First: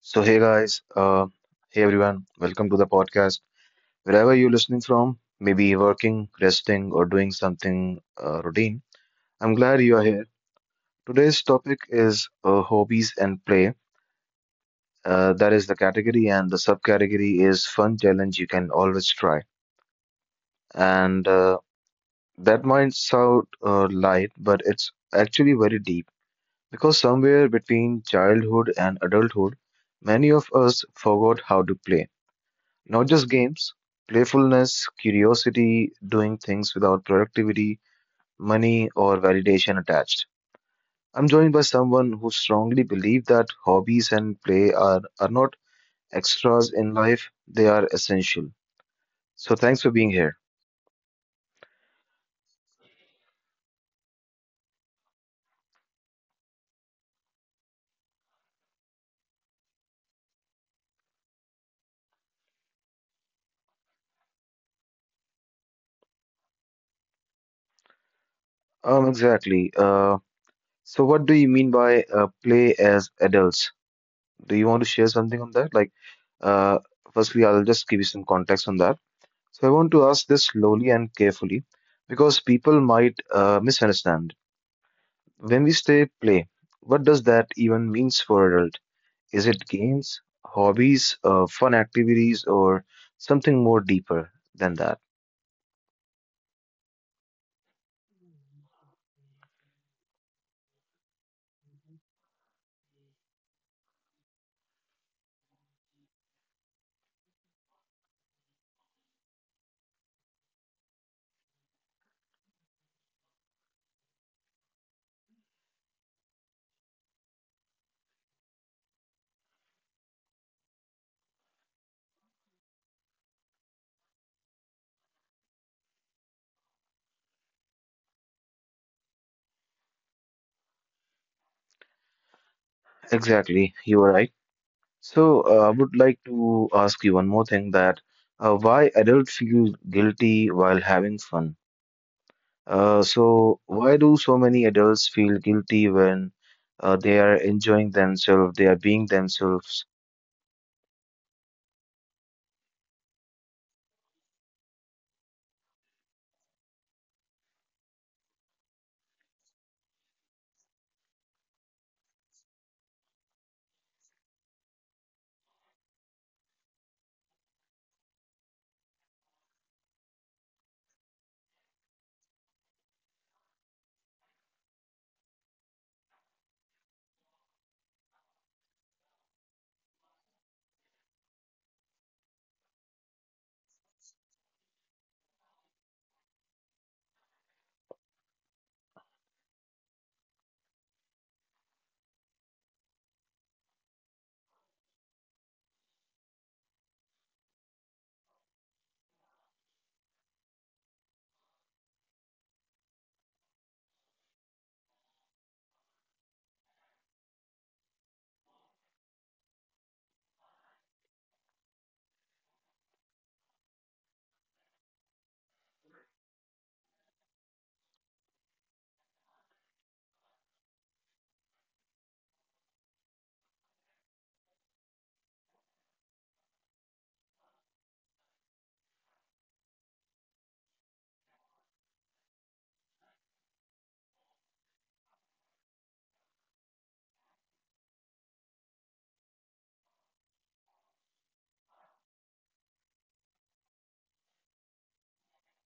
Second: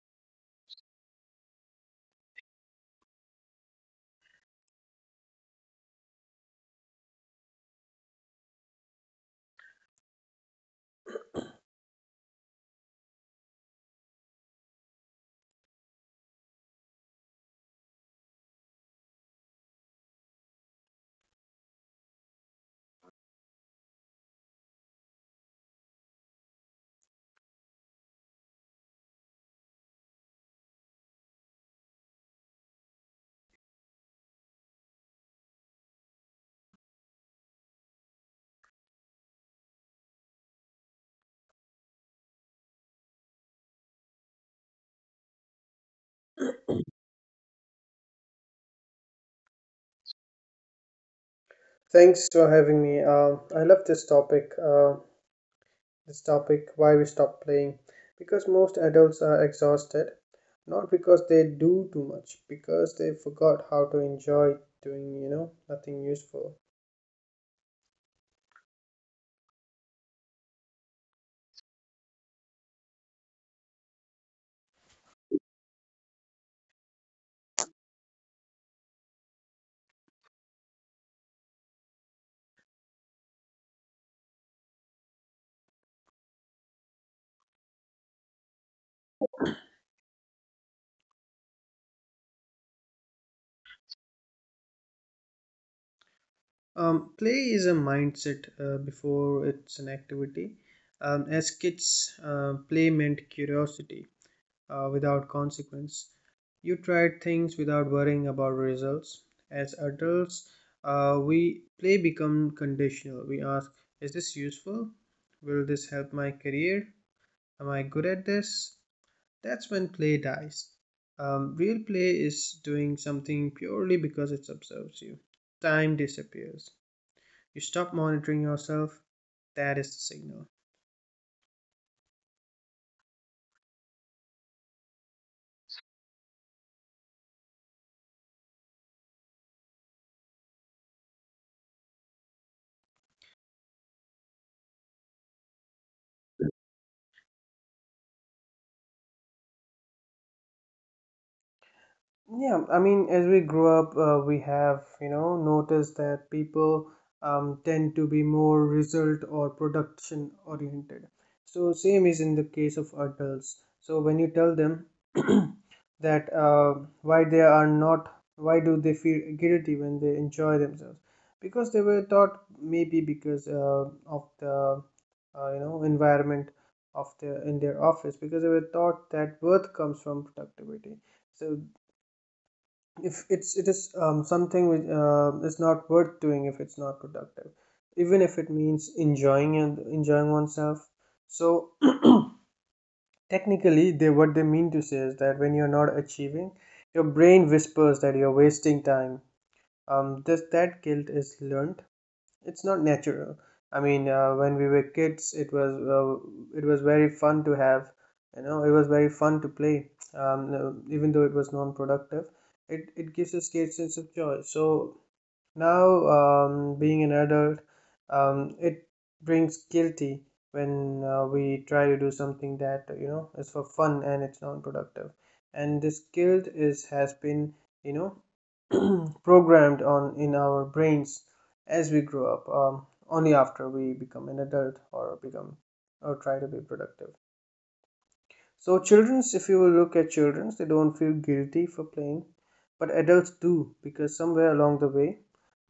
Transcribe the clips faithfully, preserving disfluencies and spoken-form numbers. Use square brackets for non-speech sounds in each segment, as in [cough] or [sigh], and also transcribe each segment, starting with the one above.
So, hey guys, uh, hey everyone, welcome to the podcast. Wherever you're listening from, maybe working, resting, or doing something uh, routine, I'm glad you are here. Today's topic is uh, hobbies and play. Uh, that is the category, and the subcategory is fun challenge you can always try. And uh, that might sound uh, light, but it's actually very deep because somewhere between childhood and adulthood, many of us forgot how to play. Not just games, playfulness, curiosity, doing things without productivity, money, or validation attached. I'm joined by someone who strongly believes that hobbies and play are, are not extras in life, they are essential. So thanks for being here. Thanks for having me. Uh, I love this topic. Uh, this topic, why we stop playing, because most adults are exhausted, not because they do too much, because they forgot how to enjoy doing, you know, nothing useful. Um, exactly. Uh, so what do you mean by uh, play as adults? Do you want to share something on that? Like, uh, firstly, I'll just give you some context on that. So I want to ask this slowly and carefully because people might uh, misunderstand. When we say play, what does that even means for adult? Is it games, hobbies, uh, fun activities, or something more deeper than that? Um, play is a mindset uh, before it's an activity. Um, as kids, uh, play meant curiosity uh, without consequence. You tried things without worrying about results. As adults, uh, we play become conditional. We ask, is this useful? Will this help my career? Am I good at this? That's when play dies. Um, real play is doing something purely because it observes you. Time disappears. You stop monitoring yourself. That is the signal. Exactly, you are right. So uh, I would like to ask you one more thing, that uh, why adult feel guilty while having fun? Uh, so why do so many adults feel guilty when uh, they are enjoying themselves, they are being themselves? Yeah, I mean, as we grow up, uh, we have, you know, noticed that people um, tend to be more result or production oriented. So same is in the case of adults. So when you tell them [clears throat] that uh, why they are not, why do they feel guilty when they enjoy themselves? Because they were taught, maybe because uh, of the uh, you know, environment of the in their office. Because they were taught that worth comes from productivity. So if it's it is um, something which uh, is not worth doing if it's not productive, even if it means enjoying and enjoying oneself. So [clears throat] technically, they what they mean to say is that when you're not achieving, your brain whispers that you're wasting time. Um this That guilt is learned; it's not natural. I mean, uh, when we were kids, it was uh, it was very fun to have. You know, it was very fun to play. Um, uh, even though it was non-productive, it it gives us great sense of joy. So now, um, being an adult, um, it brings guilty when uh, we try to do something that you know is for fun and it's non-productive. And this guilt is has been you know programmed on in our brains as we grow up, um, only after we become an adult, or become or try to be productive. So children's, if you will look at children's, they don't feel guilty for playing, but adults do, because somewhere along the way,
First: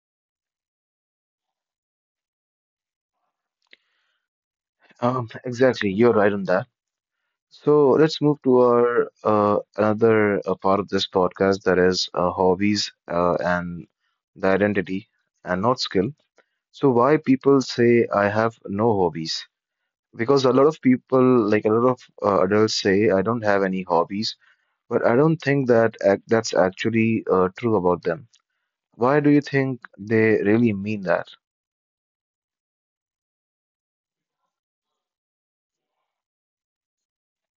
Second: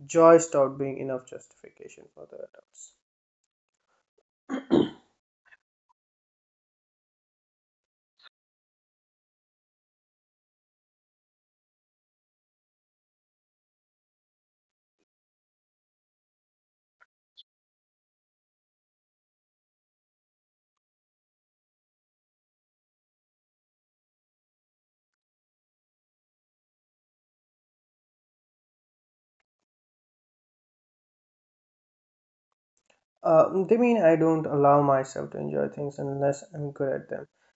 joy stopped being enough justification for the adults. Um, exactly, you're right on that. So let's move to our uh, another uh, part of this podcast, that is uh, hobbies uh, and the identity and not skill. So why people say I have no hobbies? Because a lot of people, like a lot of uh, adults, say I don't have any hobbies, but I don't think that ac that's actually uh, true about them. Why do you think they really mean that? Uh, they mean, I don't allow myself to enjoy things unless I'm good at them.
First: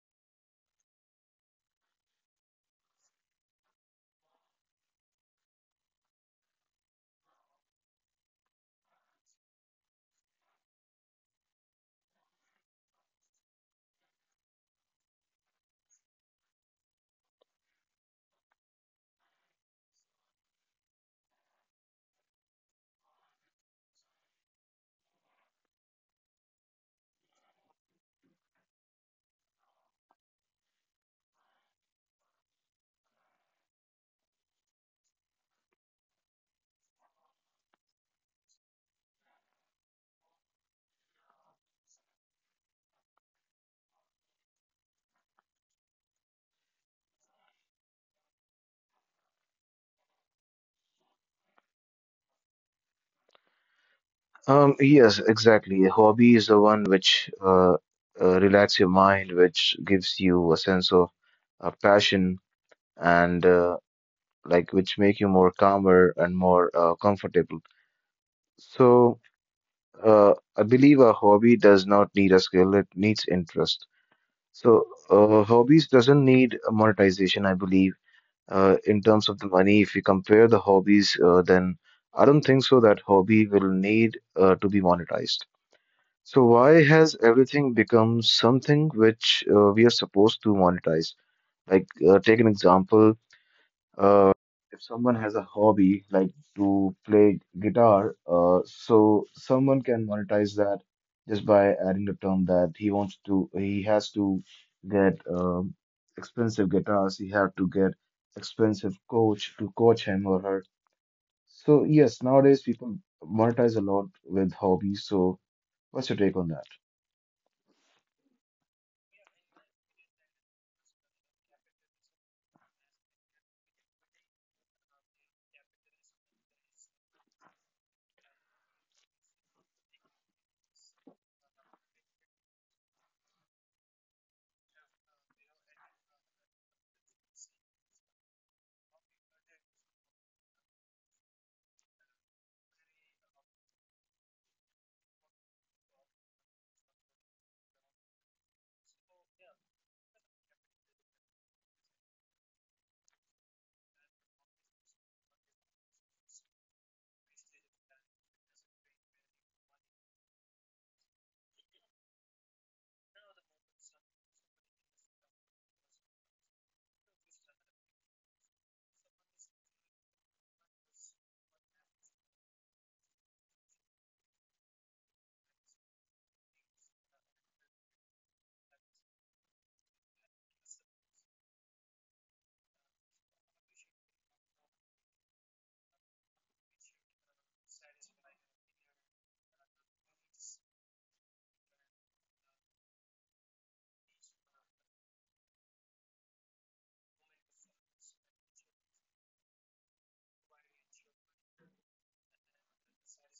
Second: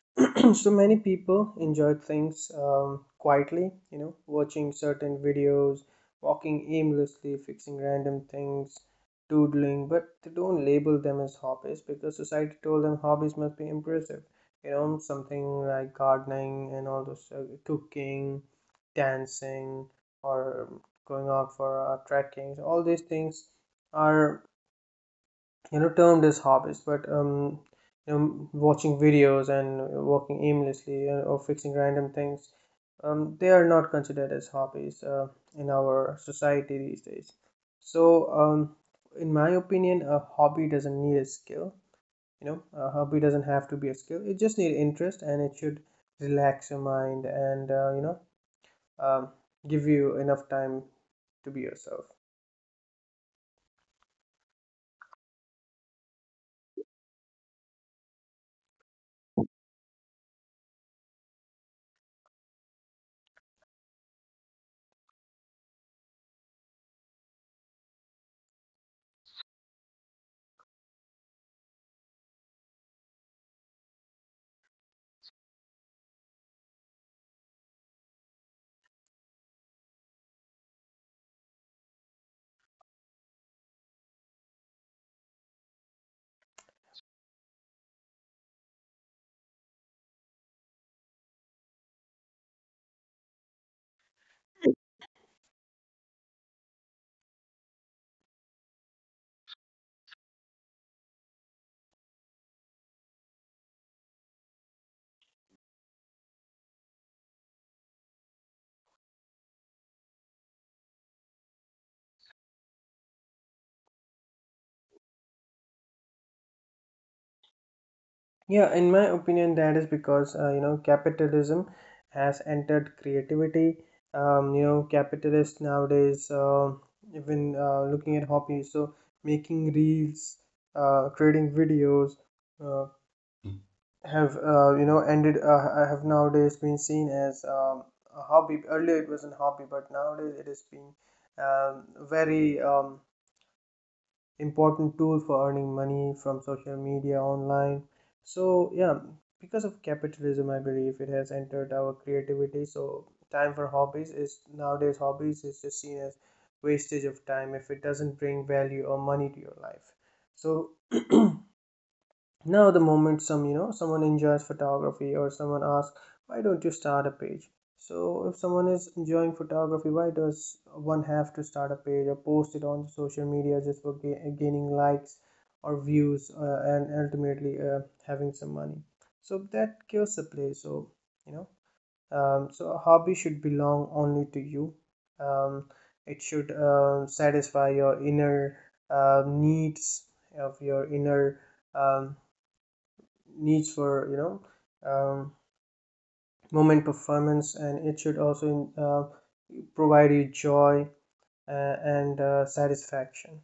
[clears throat] So many people enjoy things um, quietly, you know, watching certain videos, walking aimlessly, fixing random things, doodling, but they don't label them as hobbies because society told them hobbies must be impressive. You know, something like gardening, and all those uh, cooking, dancing, or going out for uh, trekking. So all these things are you know termed as hobbies, but um you know, watching videos and working aimlessly uh, or fixing random things, um, they are not considered as hobbies uh, in our society these days. So um, in my opinion, a hobby doesn't need a skill. You know a hobby doesn't have to be a skill; it just need interest, and it should relax your mind and uh, you know um, give you enough time to be yourself. Um, yes, exactly. A hobby is the one which uh, uh, relax your mind, which gives you a sense of uh, passion and uh, like which make you more calmer and more uh, comfortable. So uh, I believe a hobby does not need a skill; it needs interest. So uh, hobbies doesn't need monetization, I believe, uh, in terms of the money, if you compare the hobbies, uh, then I don't think so that hobby will need uh, to be monetized. So why has everything become something which uh, we are supposed to monetize? Like uh, take an example, uh, if someone has a hobby like to play guitar, uh, so someone can monetize that just by adding the term that he wants to, he has to get um, expensive guitars, he have to get expensive coach to coach him or her. So yes, nowadays people monetize a lot with hobbies. So what's your take on that? Yeah, in my opinion, that is because uh, you know capitalism has entered creativity. Um, you know, capitalists nowadays, um even uh, looking at hobbies, so making reels, uh, creating videos, uh, have uh, you know ended uh, have nowadays been seen as um, a hobby. Earlier it was a hobby, but nowadays it has been um, very um, important tool for earning money from social media online, so yeah. Because of capitalism, I believe it has entered our creativity. So time for hobbies is nowadays hobbies is just seen as wastage of time if it doesn't bring value or money to your life. So now, the moment some you know someone enjoys photography, or someone asks, why don't you start a page? So if someone is enjoying photography, why does one have to start a page or post it on social media just for ga- gaining likes or views, uh, and ultimately uh, having some money? So that kills the play. So you know um, so a hobby should belong only to you. um, it should uh, satisfy your inner uh, needs of your inner um, needs for you know um, moment performance, and it should also uh, provide you joy uh, and uh, satisfaction.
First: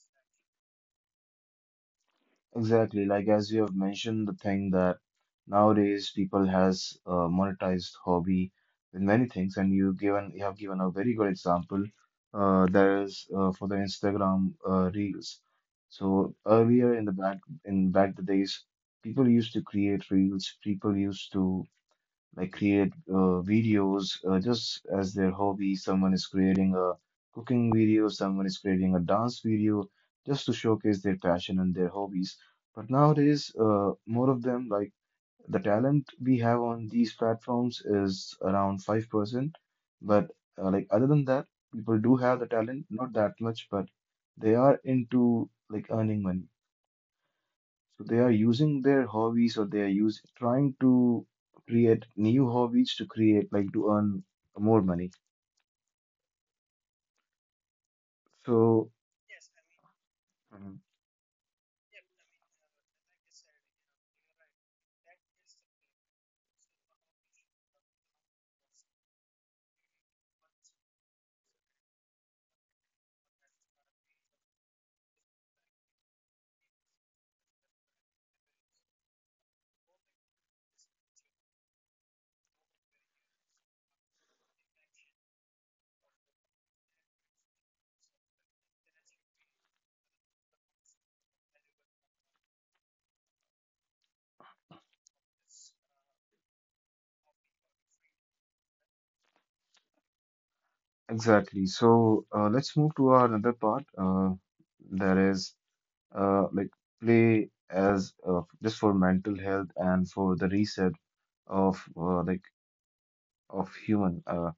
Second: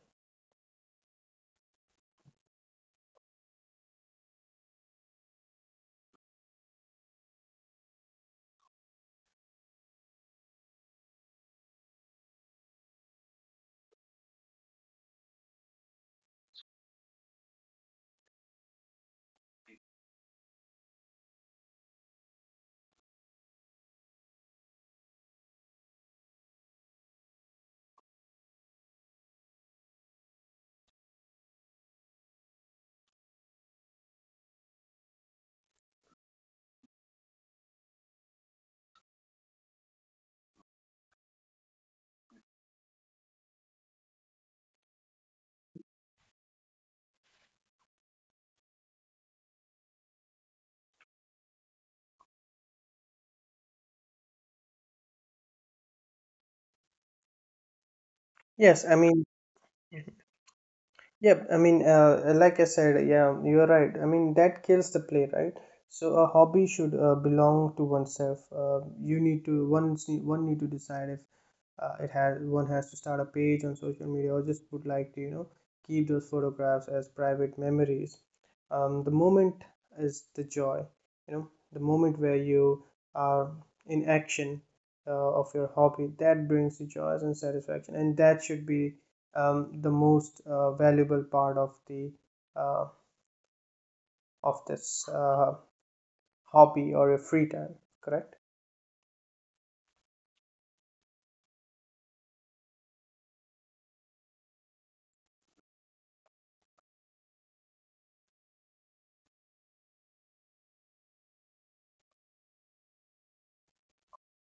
Exactly, like as you have mentioned, the thing that nowadays people has uh, monetized hobby with many things, and you given you have given a very good example. Uh, that is uh, for the Instagram uh, reels. So earlier in the back in back the days, people used to create reels. People used to like create uh, videos uh, just as their hobby. Someone is creating a cooking video, someone is creating a dance video just to showcase their passion and their hobbies. But nowadays, uh, more of them, like the talent we have on these platforms is around five percent. But uh, like other than that, people do have the talent, not that much, but they are into like earning money. So they are using their hobbies, or they are use trying to create new hobbies to create like to earn more money. Yes, So I mean. Mhm. Yep, I mean, uh, like I said, yeah, you're right. I mean, that kills the play, right? So a hobby should uh, belong to oneself. Uh, you need to one one need to decide if uh, it has one has to start a page on social media, or just would like to you know keep those photographs as private memories. Um, the moment is the joy. you know the moment where you are in action uh, of your hobby, that brings you joy and satisfaction, and that should be um, the most uh, valuable part of the, uh, of this uh, hobby, or your free time. Correct. exactly. So uh, let's move to our another part. Uh, that is uh, like play as uh, just for mental health and for the reset of uh, like of human. Uh,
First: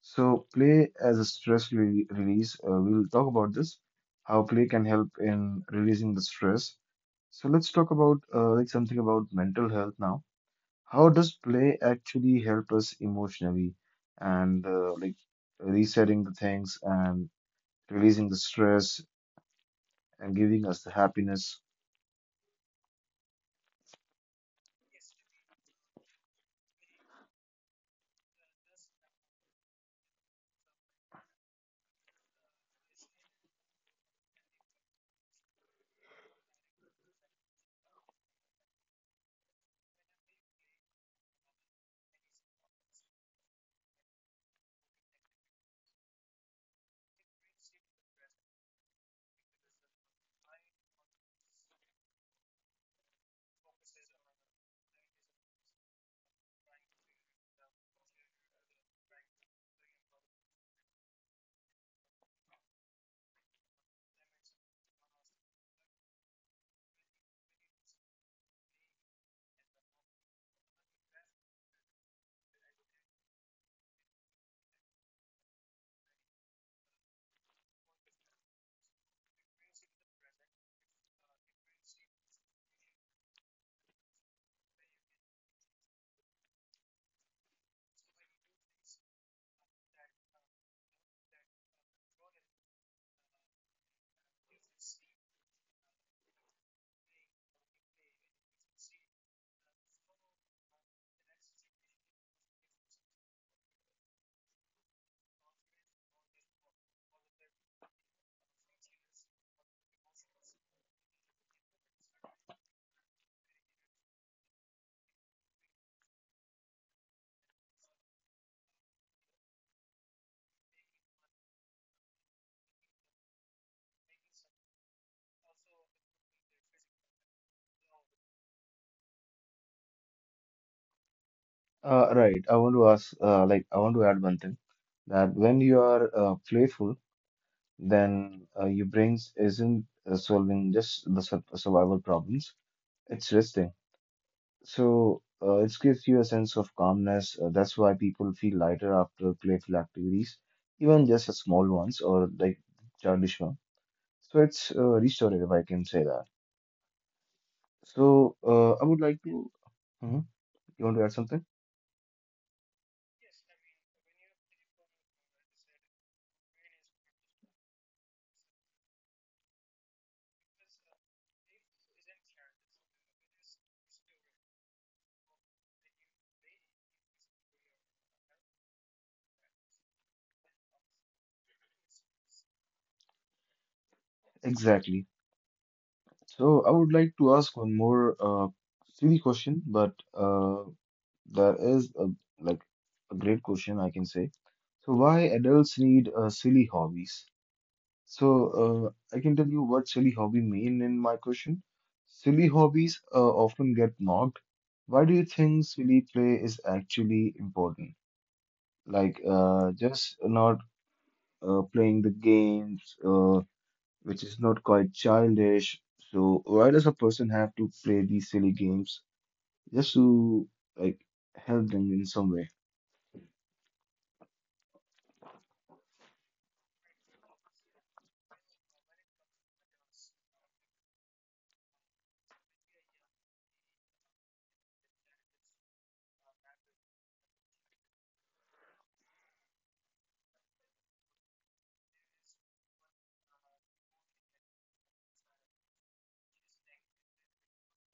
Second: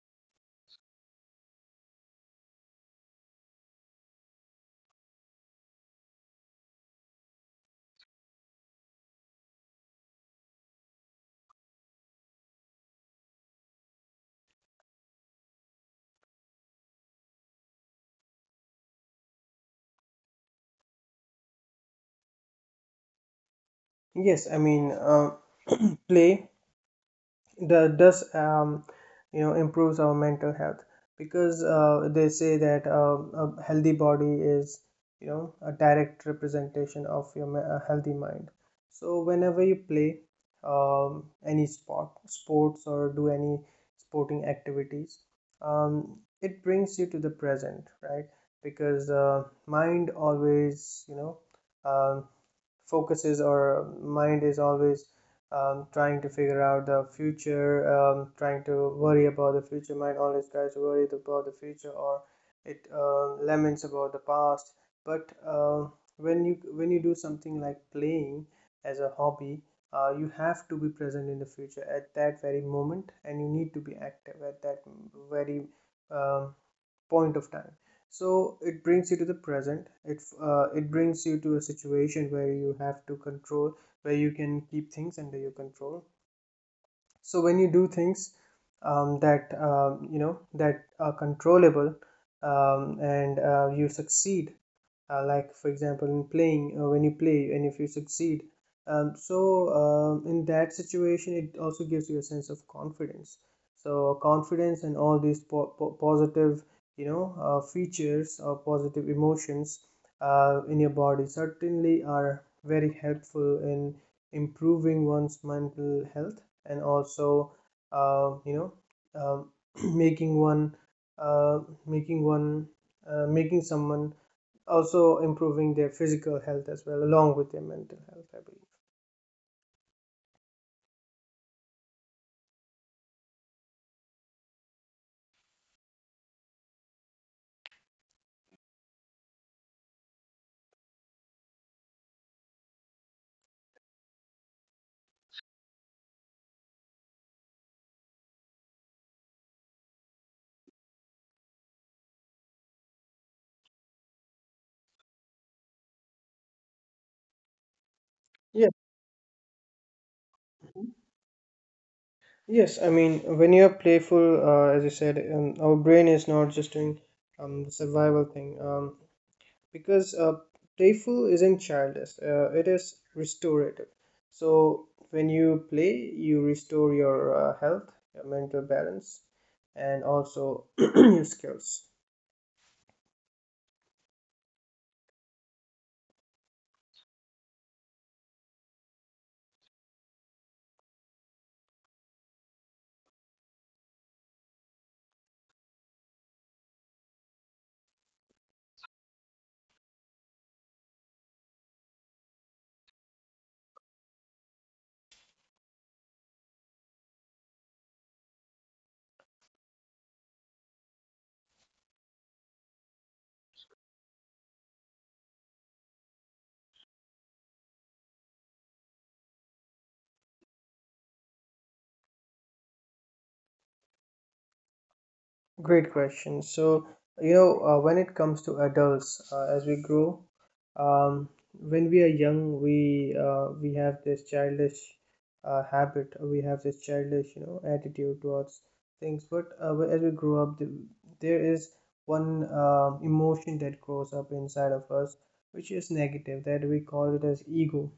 so play as a stress re release. Uh, we'll talk about this. How play can help in releasing the stress. So let's talk about uh, like something about mental health now. How does play actually help us emotionally and uh, like resetting the things and releasing the stress and giving us the happiness? Yes, I mean, uh, play that does um, you know improves our mental health, because uh, they say that um, a healthy body is you know a direct representation of your me- a healthy mind. So whenever you play um, any sport sports or do any sporting activities, um, it brings you to the present, right? Because uh, mind always you know um, focuses, or mind is always um, trying to figure out the future, um, trying to worry about the future. Mind always tries to worry about the future, or it uh, laments about the past. But uh, when you when you do something like playing as a hobby, uh, you have to be present in the future at that very moment, and you need to be active at that very um, point of time. So it brings you to the present. It uh, it brings you to a situation where you have to control, where you can keep things under your control. So when you do things um, that um, you know that are controllable, um, and uh, you succeed, uh, like for example in playing, uh, when you play and if you succeed, um, so um, in that situation, it also gives you a sense of confidence. So confidence and all these po- po- positive, you know uh, features, or positive emotions uh, in your body, certainly are very helpful in improving one's mental health, and also uh, you know um, [clears throat] making one uh, making one uh, making someone also improving their physical health as well along with their mental health, I believe. Uh, right. I want to ask, uh, like, I want to add one thing that when you are uh, playful, then uh, your brain isn't uh, solving just the sur- survival problems. It's resting. So uh, it gives you a sense of calmness. Uh, that's why people feel lighter after playful activities, even just a small ones or like childish one. So it's uh, restorative, I can say that. So uh, I would like to. Mhm. Yeah. You want to add something? Yes, I mean, when you're playful, uh, as you said, um, our brain is not just doing um, the survival thing, um, because uh, playful isn't childish; uh, it is restorative. So when you play, you restore your uh, health, your mental balance, and also [clears throat] your skills. Exactly. So I would like to ask one more uh, silly question, but uh, that is a, like a great question, I can say. So why adults need uh, silly hobbies? So, uh, I can tell you what silly hobby mean in my question. Silly hobbies uh, often get mocked. Why do you think silly play is actually important? Like, uh, just not uh, playing the games, uh, which is not quite childish. So, why does a person have to play these silly games just to like help them in some way? Great question. So, you know, uh, when it comes to adults, uh, as we grow, um, when we are young, we uh, we have this childish uh, habit, or we have this childish, you know, attitude towards things. But uh, wh- as we grow up, th- there is one um emotion that grows up inside of us, which is negative, that we call it as ego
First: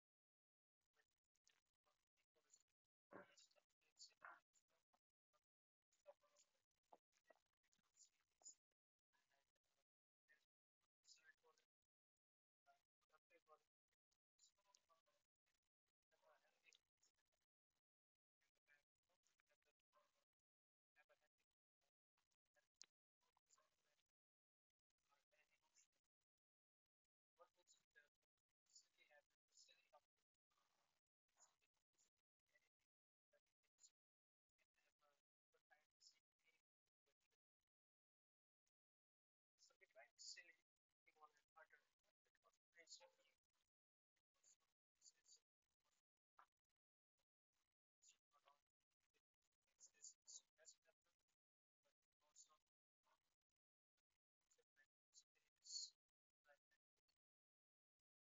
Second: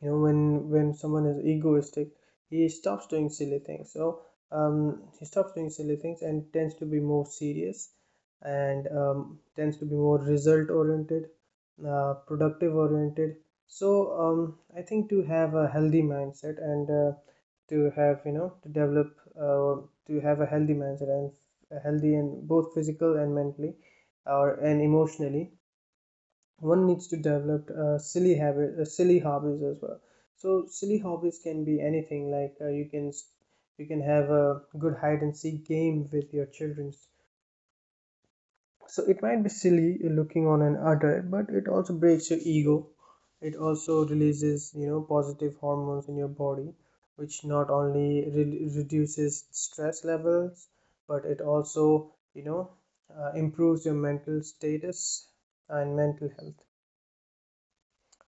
you know when when someone is egoistic, he stops doing silly things. So um, he stops doing silly things and tends to be more serious, and um, tends to be more result oriented, uh, productive oriented. So um, I think to have a healthy mindset, and uh, to have you know to develop uh, to have a healthy mindset, and a healthy, and both physical and mentally, or and emotionally, one needs to develop uh, silly habit, uh, silly hobbies as well. So silly hobbies can be anything. Like uh, you can you can have a good hide and seek game with your children. So it might be silly looking on an adult, but it also breaks your ego. It also releases you know positive hormones in your body, which not only re- reduces stress levels, but it also you know uh, improves your mental status and mental health.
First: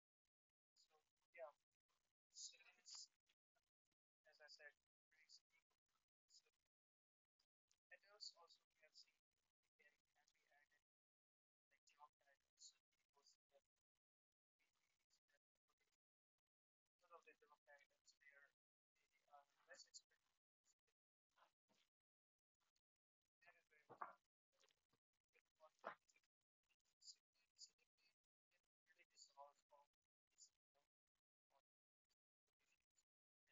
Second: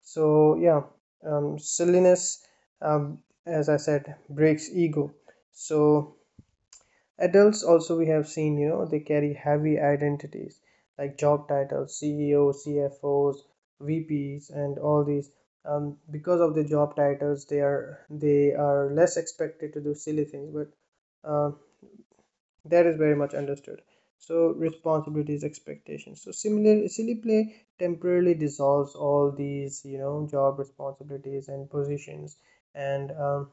so yeah um, silliness um, as i said breaks ego. So adults also, we have seen, you know, they carry heavy identities like job titles, CEO, CFOs, VPs, and all these. Um, because of the job titles, they are they are less expected to do silly things, but uh, that is very much understood. So responsibilities, expectations, so similar silly play temporarily dissolves all these, you know, job responsibilities and positions. and um,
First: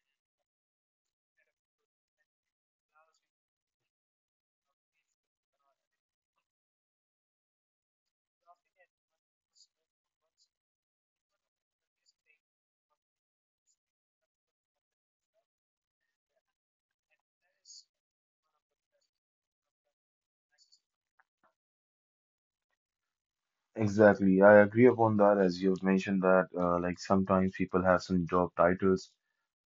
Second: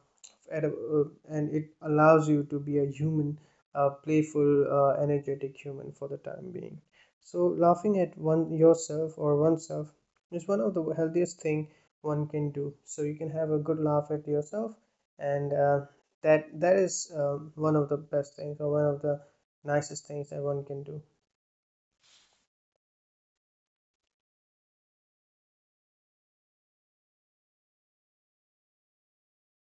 at a, uh, and it allows you to be a human, a playful, uh, energetic human for the time being. So laughing at one yourself or oneself is one of the healthiest thing one can do. So you can have a good laugh at yourself, and uh, that that is um, one of the best things or one of the nicest things that one can do. Exactly. I agree upon that, as you have mentioned, that uh, like sometimes people have some job titles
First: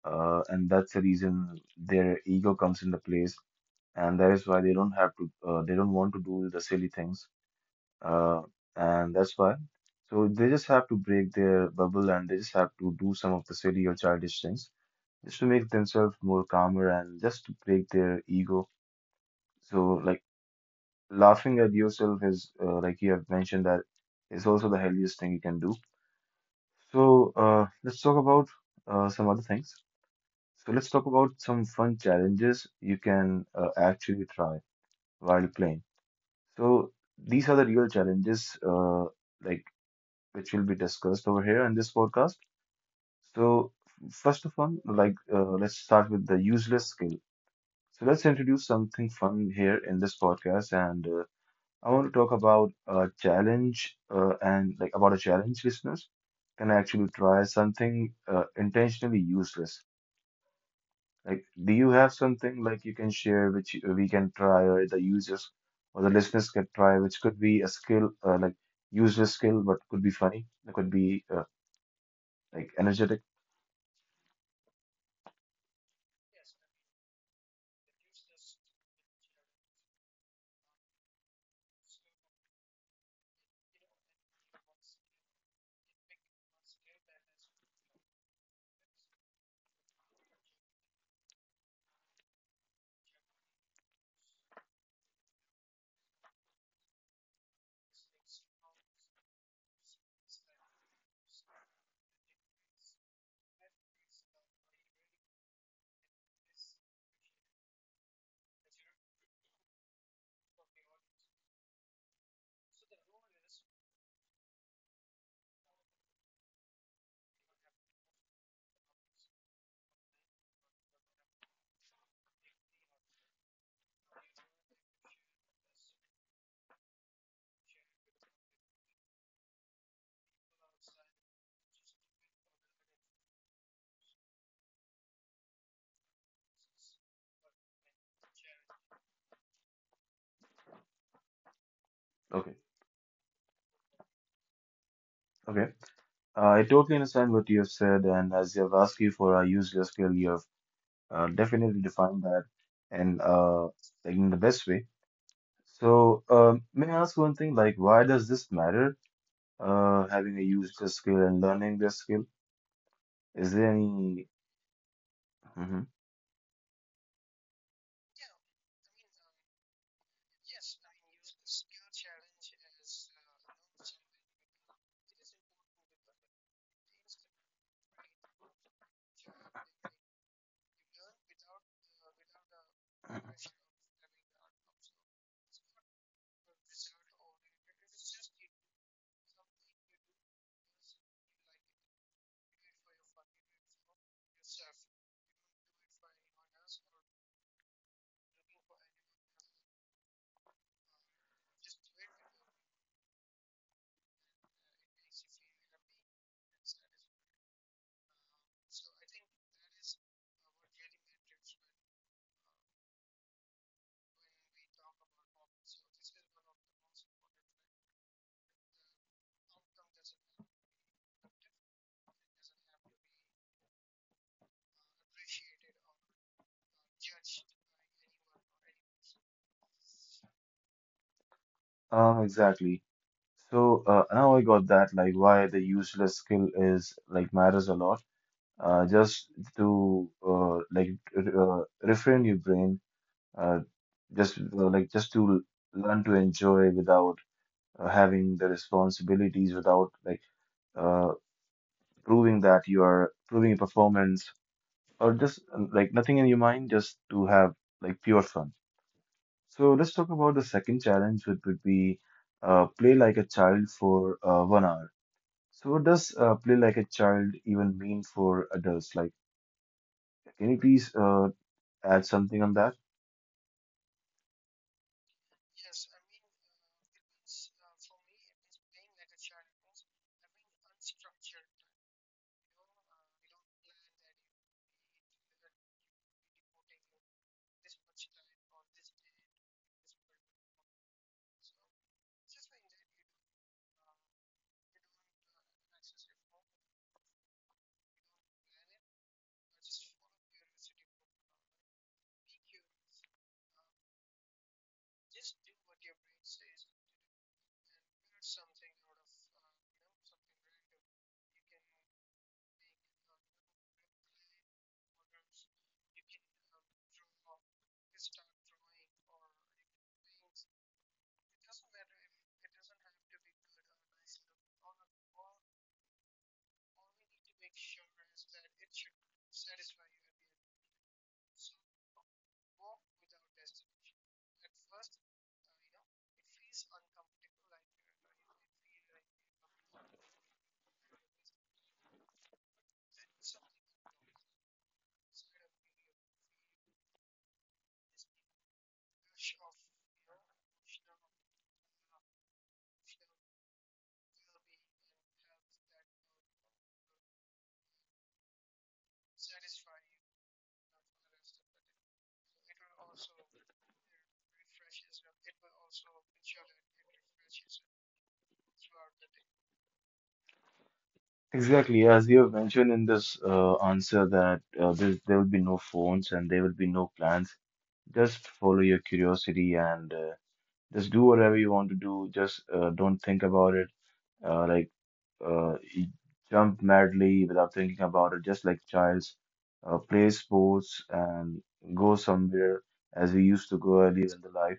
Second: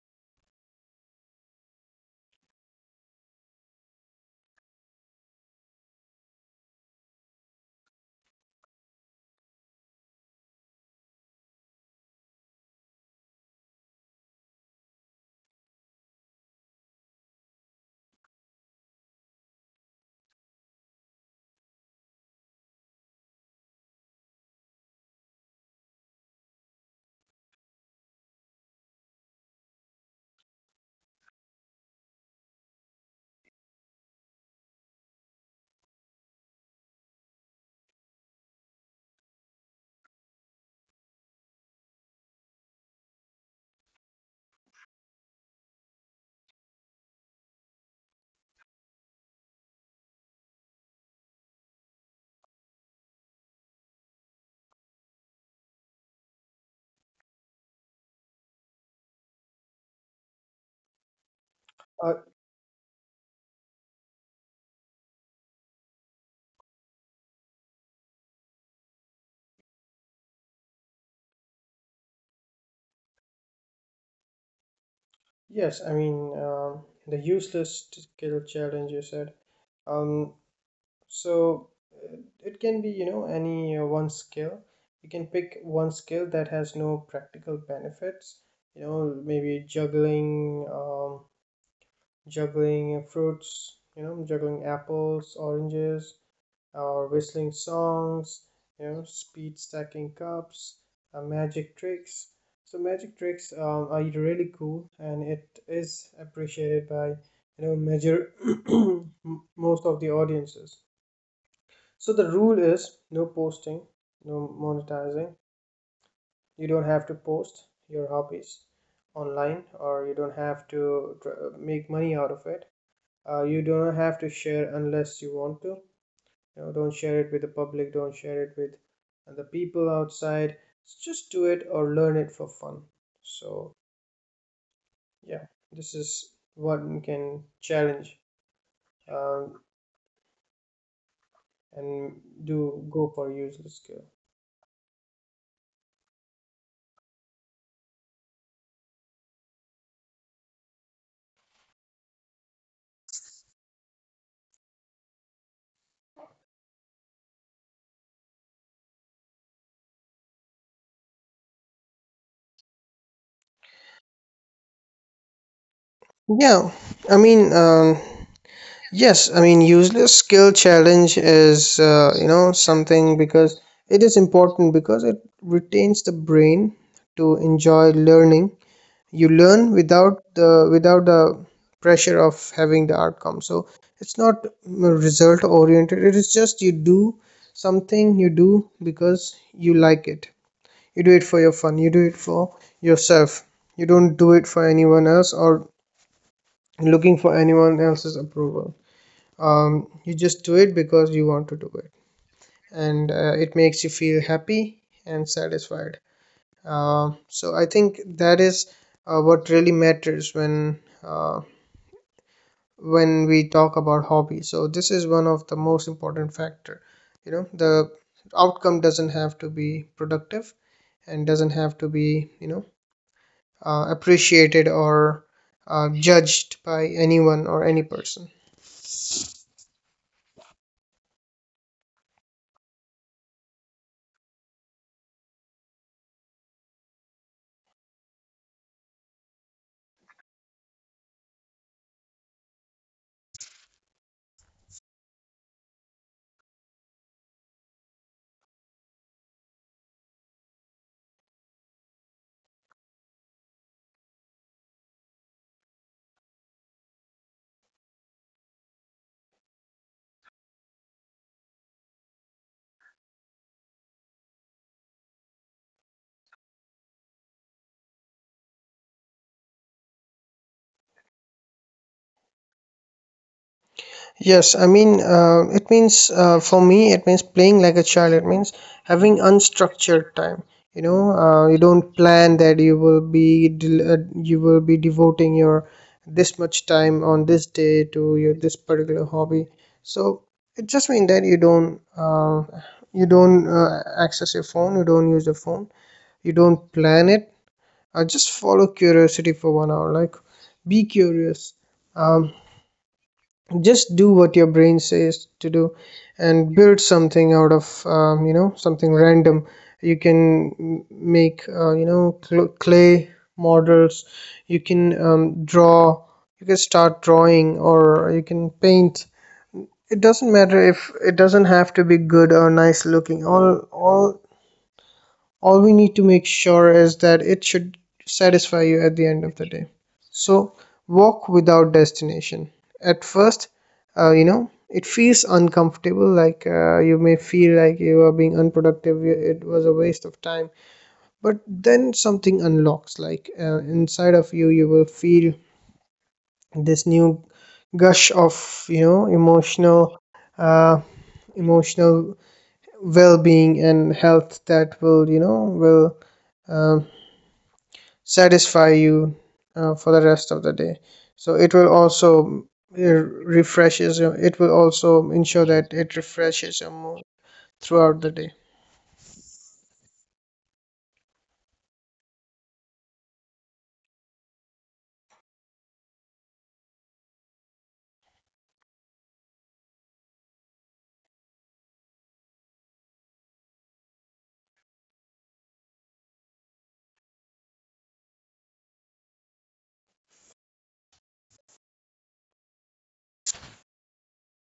uh, and that's the reason their ego comes into place, and that is why they don't have to, uh, they don't want to do the silly things, uh, and that's why. So they just have to break their bubble, and they just have to do some of the silly or childish things, just to make themselves more calmer and just to break their ego. So like laughing at yourself is, uh, like you have mentioned, that is also the healthiest thing you can do. So uh, let's talk about uh, some other things. So let's talk about some fun challenges you can uh, actually try while playing. So these are the real challenges, uh, like which will be discussed over here in this podcast. So f- first of all, like uh, let's start with the useless skill. So let's introduce something fun here in this podcast, and uh, I want to talk about a challenge uh, and like about a challenge listeners can actually try, something uh, intentionally useless. Like, do you have uh, something like you can share which you- we can try, or the users or the listeners can try, which could be a skill, uh, like user skill, but could be funny, it could be uh, like energetic. yes, I mean, um, the useless skill challenge, you said. Um, so uh, it can be, you know, any uh, one skill. You can pick one skill that has no practical benefits. You know, maybe juggling, um, juggling fruits, you know, juggling apples, oranges, or whistling songs, you know, speed stacking cups, uh, magic tricks. So magic tricks um, are really cool, and it is appreciated by, you know major [coughs] [clears throat] most of the audiences. So the rule is no posting, no monetizing. You don't have to post your hobbies online, or you don't have to tr- make money out of it. Uh, you don't have to share unless you want to. You know, don't share it with the public, don't share it with the people outside. Just do it or learn it for fun. So yeah, this is what we can challenge, um, and Okay, do go for useless skill. okay. Uh, I totally understand what you have said, and as you have asked you for a user skill, you have uh, definitely defined that and uh, like in the best way. So, um, may I ask one thing? Like, why does this matter? Uh, having a user skill and learning this skill? Is there any? Mm-hmm. Yeah, I mean, um, yes, I mean, useless skill challenge is, uh, you know, something, because it is important because it retains the brain to enjoy learning. You learn without the without the pressure of having the outcome. So it's not result oriented. It is just you do something, you do because you like it. You do it for your fun, you do it for yourself. You don't do it for anyone else or looking for anyone else's approval. Um, you just do it because you want to do it, and uh, it makes you feel happy and satisfied. Um so I think that is, uh, what really matters when, uh, when we talk about hobby. So this is one of the most important factor. You know, the outcome doesn't have to be productive, and doesn't have to be, you know, uh, appreciated or uh, judged by anyone or any person. Um, exactly. So uh, now I got that, like why the useless skill is like matters a lot. Uh, just to uh, like r- uh, refrain your brain, uh, just uh, like just to learn to enjoy without uh, having the responsibilities, without like uh, proving that you are proving your performance, or just uh, like nothing in your mind, just to have like pure fun. So let's talk about the second challenge, which would be uh, play like a child for uh, one hour. So what does uh, play like a child even mean for adults? Like, can you please uh, add something on that? Yes, I mean, uh, it means, uh, for me, it means playing like a child. It means having unstructured time. You know, uh, you don't plan that you will be del- uh, you will be devoting your this much time on this day to your this particular hobby. So it just means that you don't, uh, you don't uh, access your phone. You don't use your phone. You don't plan it. Uh, just follow curiosity for one hour. Like, be curious. Um, just do what your brain says to do, and build something out of, um, you know, something random. You can m- make, uh, you know, cl- clay models. You can um, draw, you can start drawing, or you can paint. It doesn't matter if it doesn't have to be good or nice looking. All all all we need to make sure is that it should satisfy you at the end of the day. So walk without destination. At first, uh, you know, it feels uncomfortable. Like, uh, you may feel like you are being unproductive, you- it was a waste of time. But then something unlocks, like, uh, inside of you, you will feel this new gush of, you know, emotional, uh, emotional well-being and health that will, you know, will um, satisfy you uh, for the rest of the day. So it will also, uh, refreshes your it will also ensure that it refreshes your mood throughout the day. Exactly, as you have mentioned in this uh, answer, that uh, there there will be no phones and there will be no plans. Just follow your curiosity and uh, just do whatever you want to do. Just uh, don't think about it. Uh, like uh, he jumped madly without thinking about it, just like childs, uh, play sports and go somewhere as we used to go earlier in the life.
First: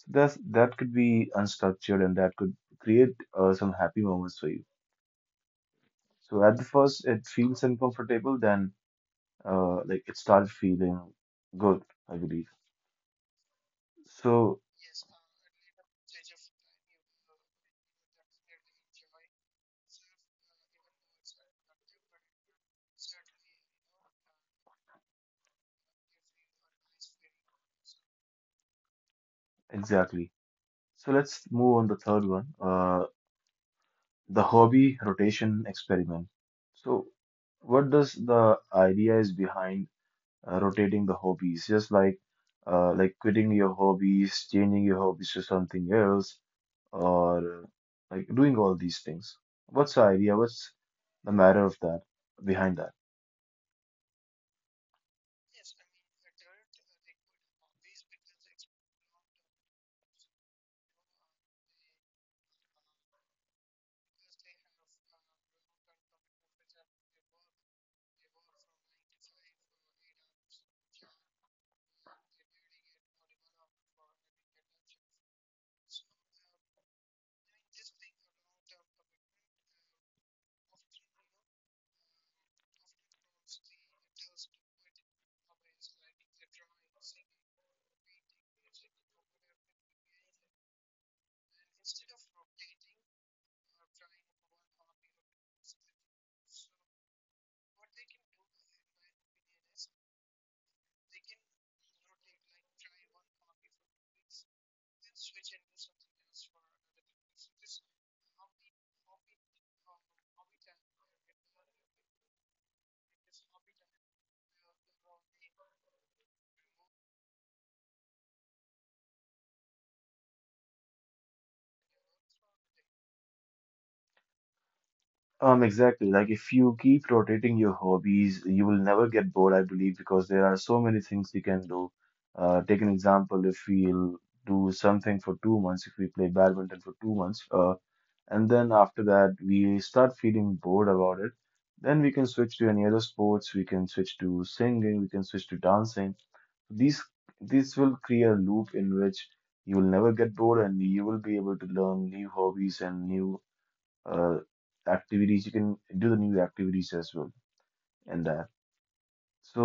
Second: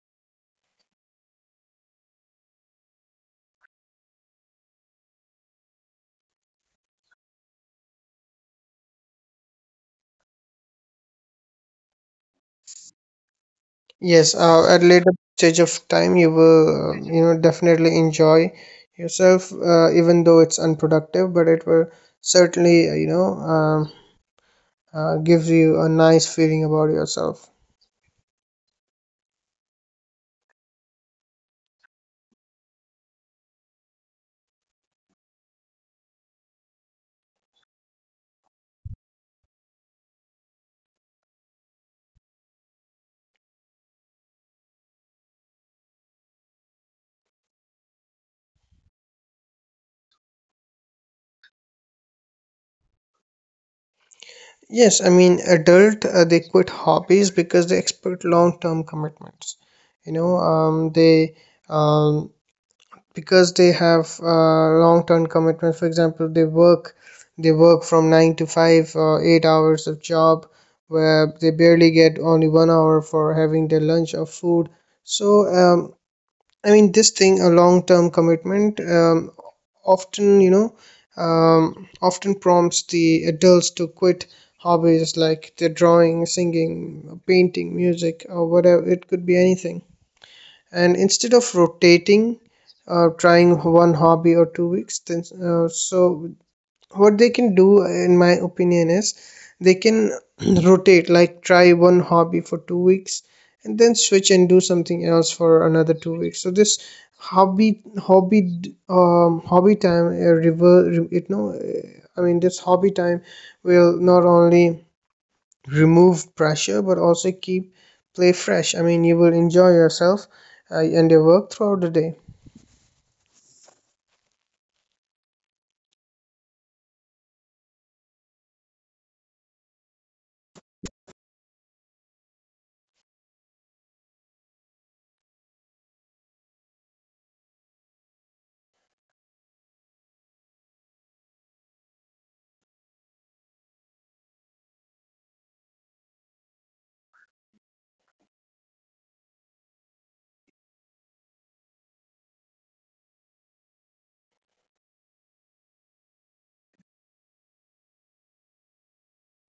So that's, that could be unstructured and that could create uh, some happy moments for you. So at the first, it feels uncomfortable, then uh, like it starts feeling good, I believe. Yes, uh, So at later stage of time you will, uh, you know, definitely enjoy yourself, uh, even though it's unproductive, but it will certainly, uh, you know um, uh, gives you a nice feeling about yourself. exactly. So let's move on the third one. Uh, the hobby rotation experiment. So, what does the idea is behind uh, rotating the hobbies? Just like uh, like quitting your hobbies, changing your hobbies to something else, or uh, like doing all these things. What's the idea? What's the matter of that behind that? Yes, I mean, adult, uh, they quit hobbies because they expect long-term commitments. You know, um, they um, because they have, uh, long-term commitments. For example, they work they work from nine to five or eight hours of job, where they barely get only one hour for having their lunch of food. So um, I mean, this thing, a long-term commitment, um, often, you know, um, often prompts the adults to quit hobbies like their drawing, singing, painting, music, or whatever. It could be anything. And instead of rotating, uh, trying one hobby or two weeks, then uh, so what they can do in my opinion is they can [clears throat] rotate, like try one hobby for two weeks and then switch and do something else for another two weeks. So this hobby hobby d- um hobby time uh, rever re- you know uh, I mean this hobby time will not only remove pressure but also keep play fresh. I mean, you will enjoy yourself, uh, and your work throughout the day. Um, exactly. Like if you keep rotating your hobbies, you will never get bored, I believe, because there are so many things we can do. Uh, take an example, if we'll do something for two months, if we play badminton for two months, uh, and then after that we start feeling bored about it, then we can switch to any other sports, we can switch to singing, we can switch to dancing. These This will create a loop in which you will never get bored, and you will be able to learn new hobbies and new uh, activities, you can do the new activities as well, and that. So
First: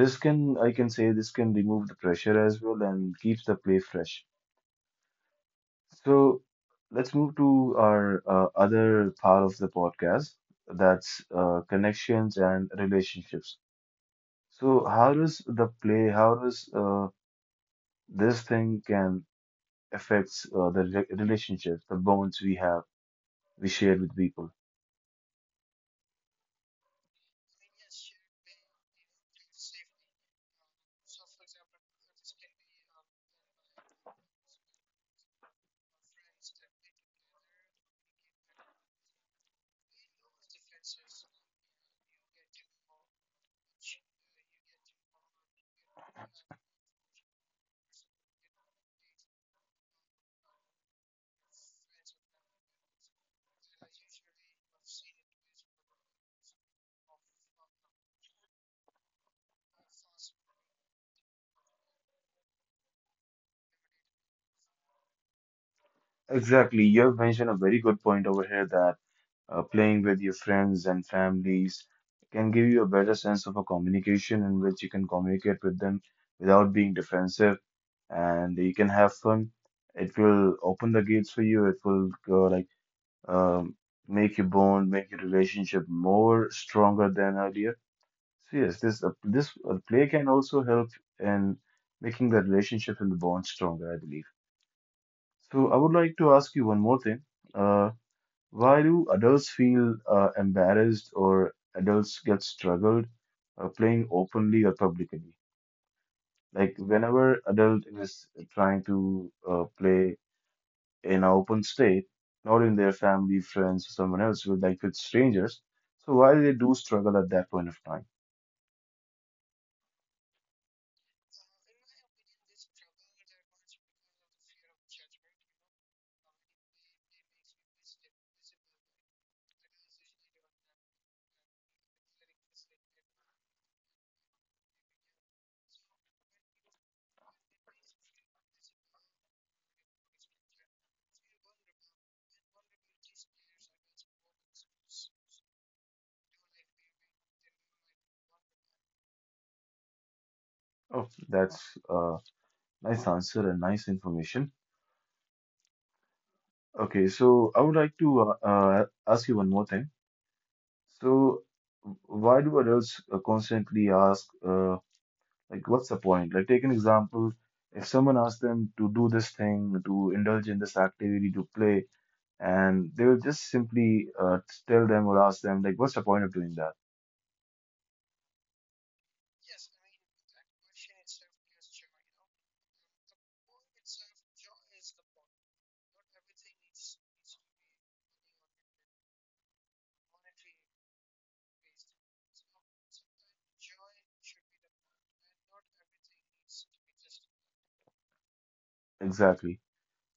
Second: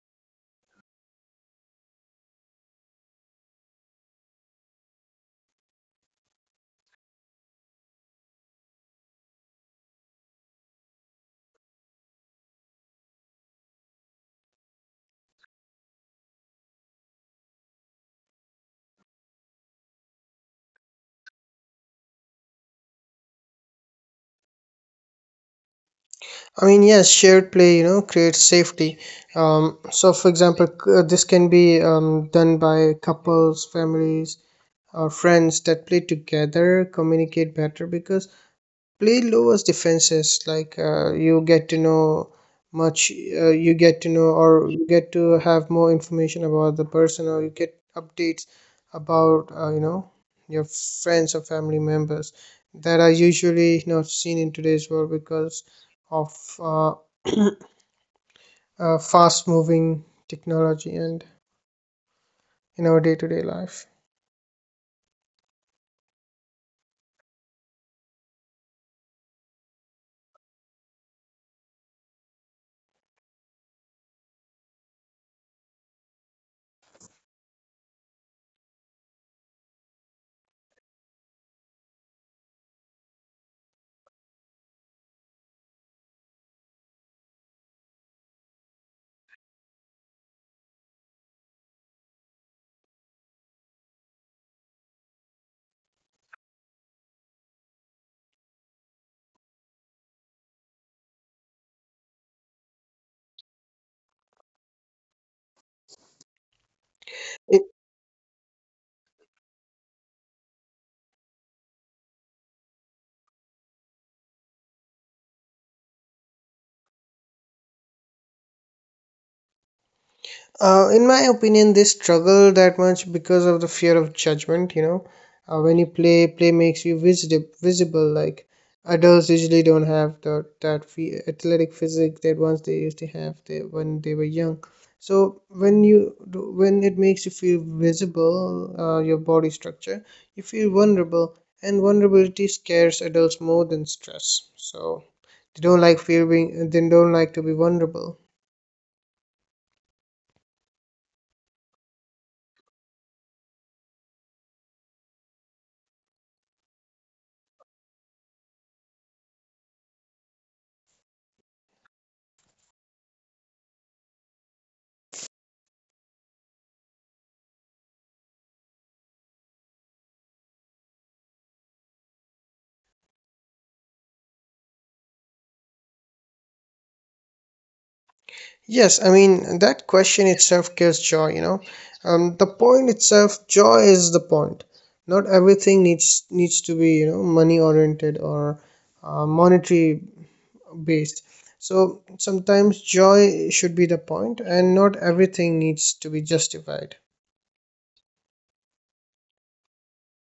this can, I can say this can remove the pressure as well and keeps the play fresh. So let's move to our uh, other part of the podcast, that's uh, connections and relationships. So how does the play, how does uh, this thing can affects uh, the re- relationships, the bonds we have, we share with people. I mean, yes, shared play, you know, creates safety. Um, so, for example, c- uh, this can be, um, done by couples, families, or friends that play together, communicate better because play lowers defenses. Like, uh, you get to know much, uh, you get to know, or you get to have more information about the person, or you get updates about, uh, you know, your friends or family members that are usually not seen in today's world because of, uh, uh, fast moving technology and in our day to day life. Exactly, you have mentioned a very good point over here that uh, playing with your friends and families can give you a better sense of a communication in which you can communicate with them without being defensive, and you can have fun. It will open the gates for you. It will go like um, make your bond, make your relationship more stronger than earlier. So yes, this uh, this uh, play can also help in making the relationship and the bond stronger, I believe. So I would like to ask you one more thing. Uh. Why do adults feel uh, embarrassed, or adults get struggled uh, playing openly or publicly? Like whenever adult is trying to uh, play in an open state, not in their family, friends, or someone else, with like with strangers. So why they do struggle at that point of time? Uh, in my opinion, they struggle that much because of the fear of judgment. You know, uh, when you play, play makes you visible. Visible, like adults usually don't have the, that fe- athletic physique that once they used to have they, when they were young. So when you do- when it makes you feel visible, uh, your body structure, you feel vulnerable, and vulnerability scares adults more than stress. So they don't like feeling. They don't like to be vulnerable. Oh, that's a nice answer and nice information. Okay, so I would like to uh, uh, ask you one more thing. So why do adults uh, constantly ask? Uh, Like, what's the point? Like, take an example. If someone asks them to do this thing, to indulge in this activity, to play, and they will just simply uh, tell them or ask them, like, what's the point of doing that? Yes, I mean, that question itself gives joy, you know. Um, the point itself, joy is the point. Not everything needs needs to be, you know, money oriented or uh, monetary based. So sometimes joy should be the point, and not everything needs to be justified. Exactly.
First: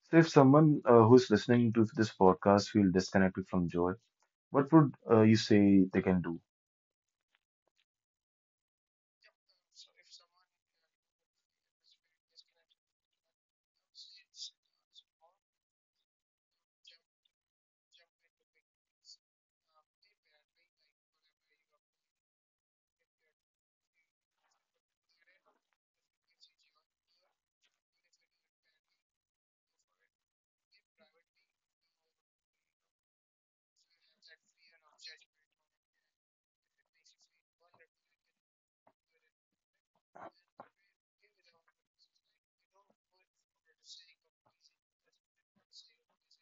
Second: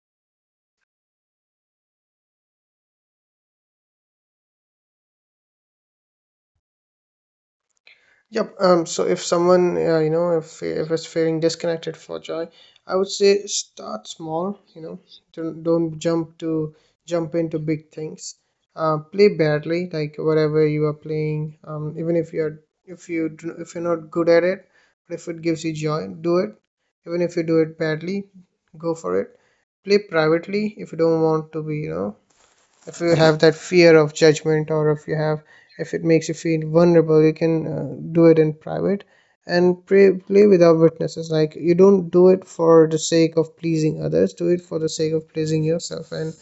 So, if someone uh, who's listening to this podcast feel disconnected from joy, what would uh, you say they can do? Yep. Um. So if someone, uh, you know, if if it's feeling disconnected for joy, I would say start small. You know, don't don't jump to jump into big things. Uh, play badly, like whatever you are playing. Um, even if you're, if you do- if you're not good at it, but if it gives you joy, do it. Even if you do it badly, go for it. Play privately if you don't want to be, you know, if you have that fear of judgment, or if you have, if it makes you feel vulnerable, you can uh, do it in private. And pray, play without witnesses. Like, you don't do it for the sake of pleasing others, do it for the sake of pleasing yourself, and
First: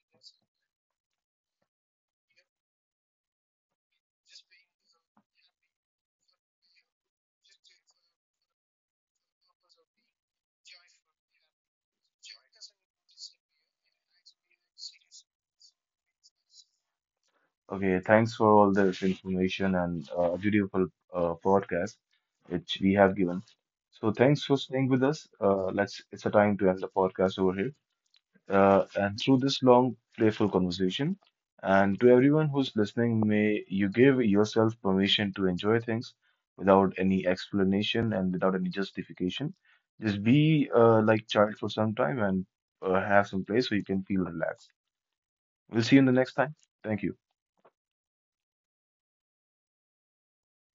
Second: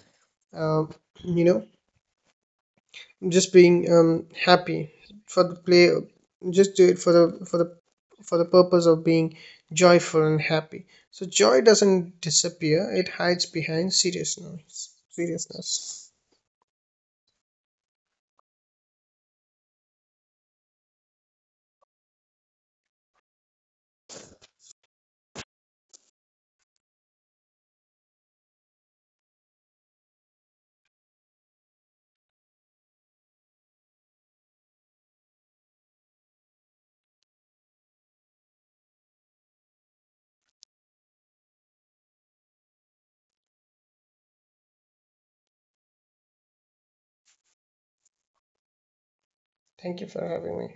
um, you know, just being um, happy for the play. Just do it for the for the for the purpose of being joyful and happy. So joy doesn't disappear, it hides behind seriousness. seriousness Okay, thanks for all this information and uh, beautiful uh, podcast which we have given. So, thanks for staying with us. Uh, let's. It's a time to end the podcast over here, uh, and through this long, playful conversation. And to everyone who's listening, may you give yourself permission to enjoy things without any explanation and without any justification. Just be uh, like child for some time and uh, have some place where you can feel relaxed. We'll see you in the next time. Thank you. Thank you for having me.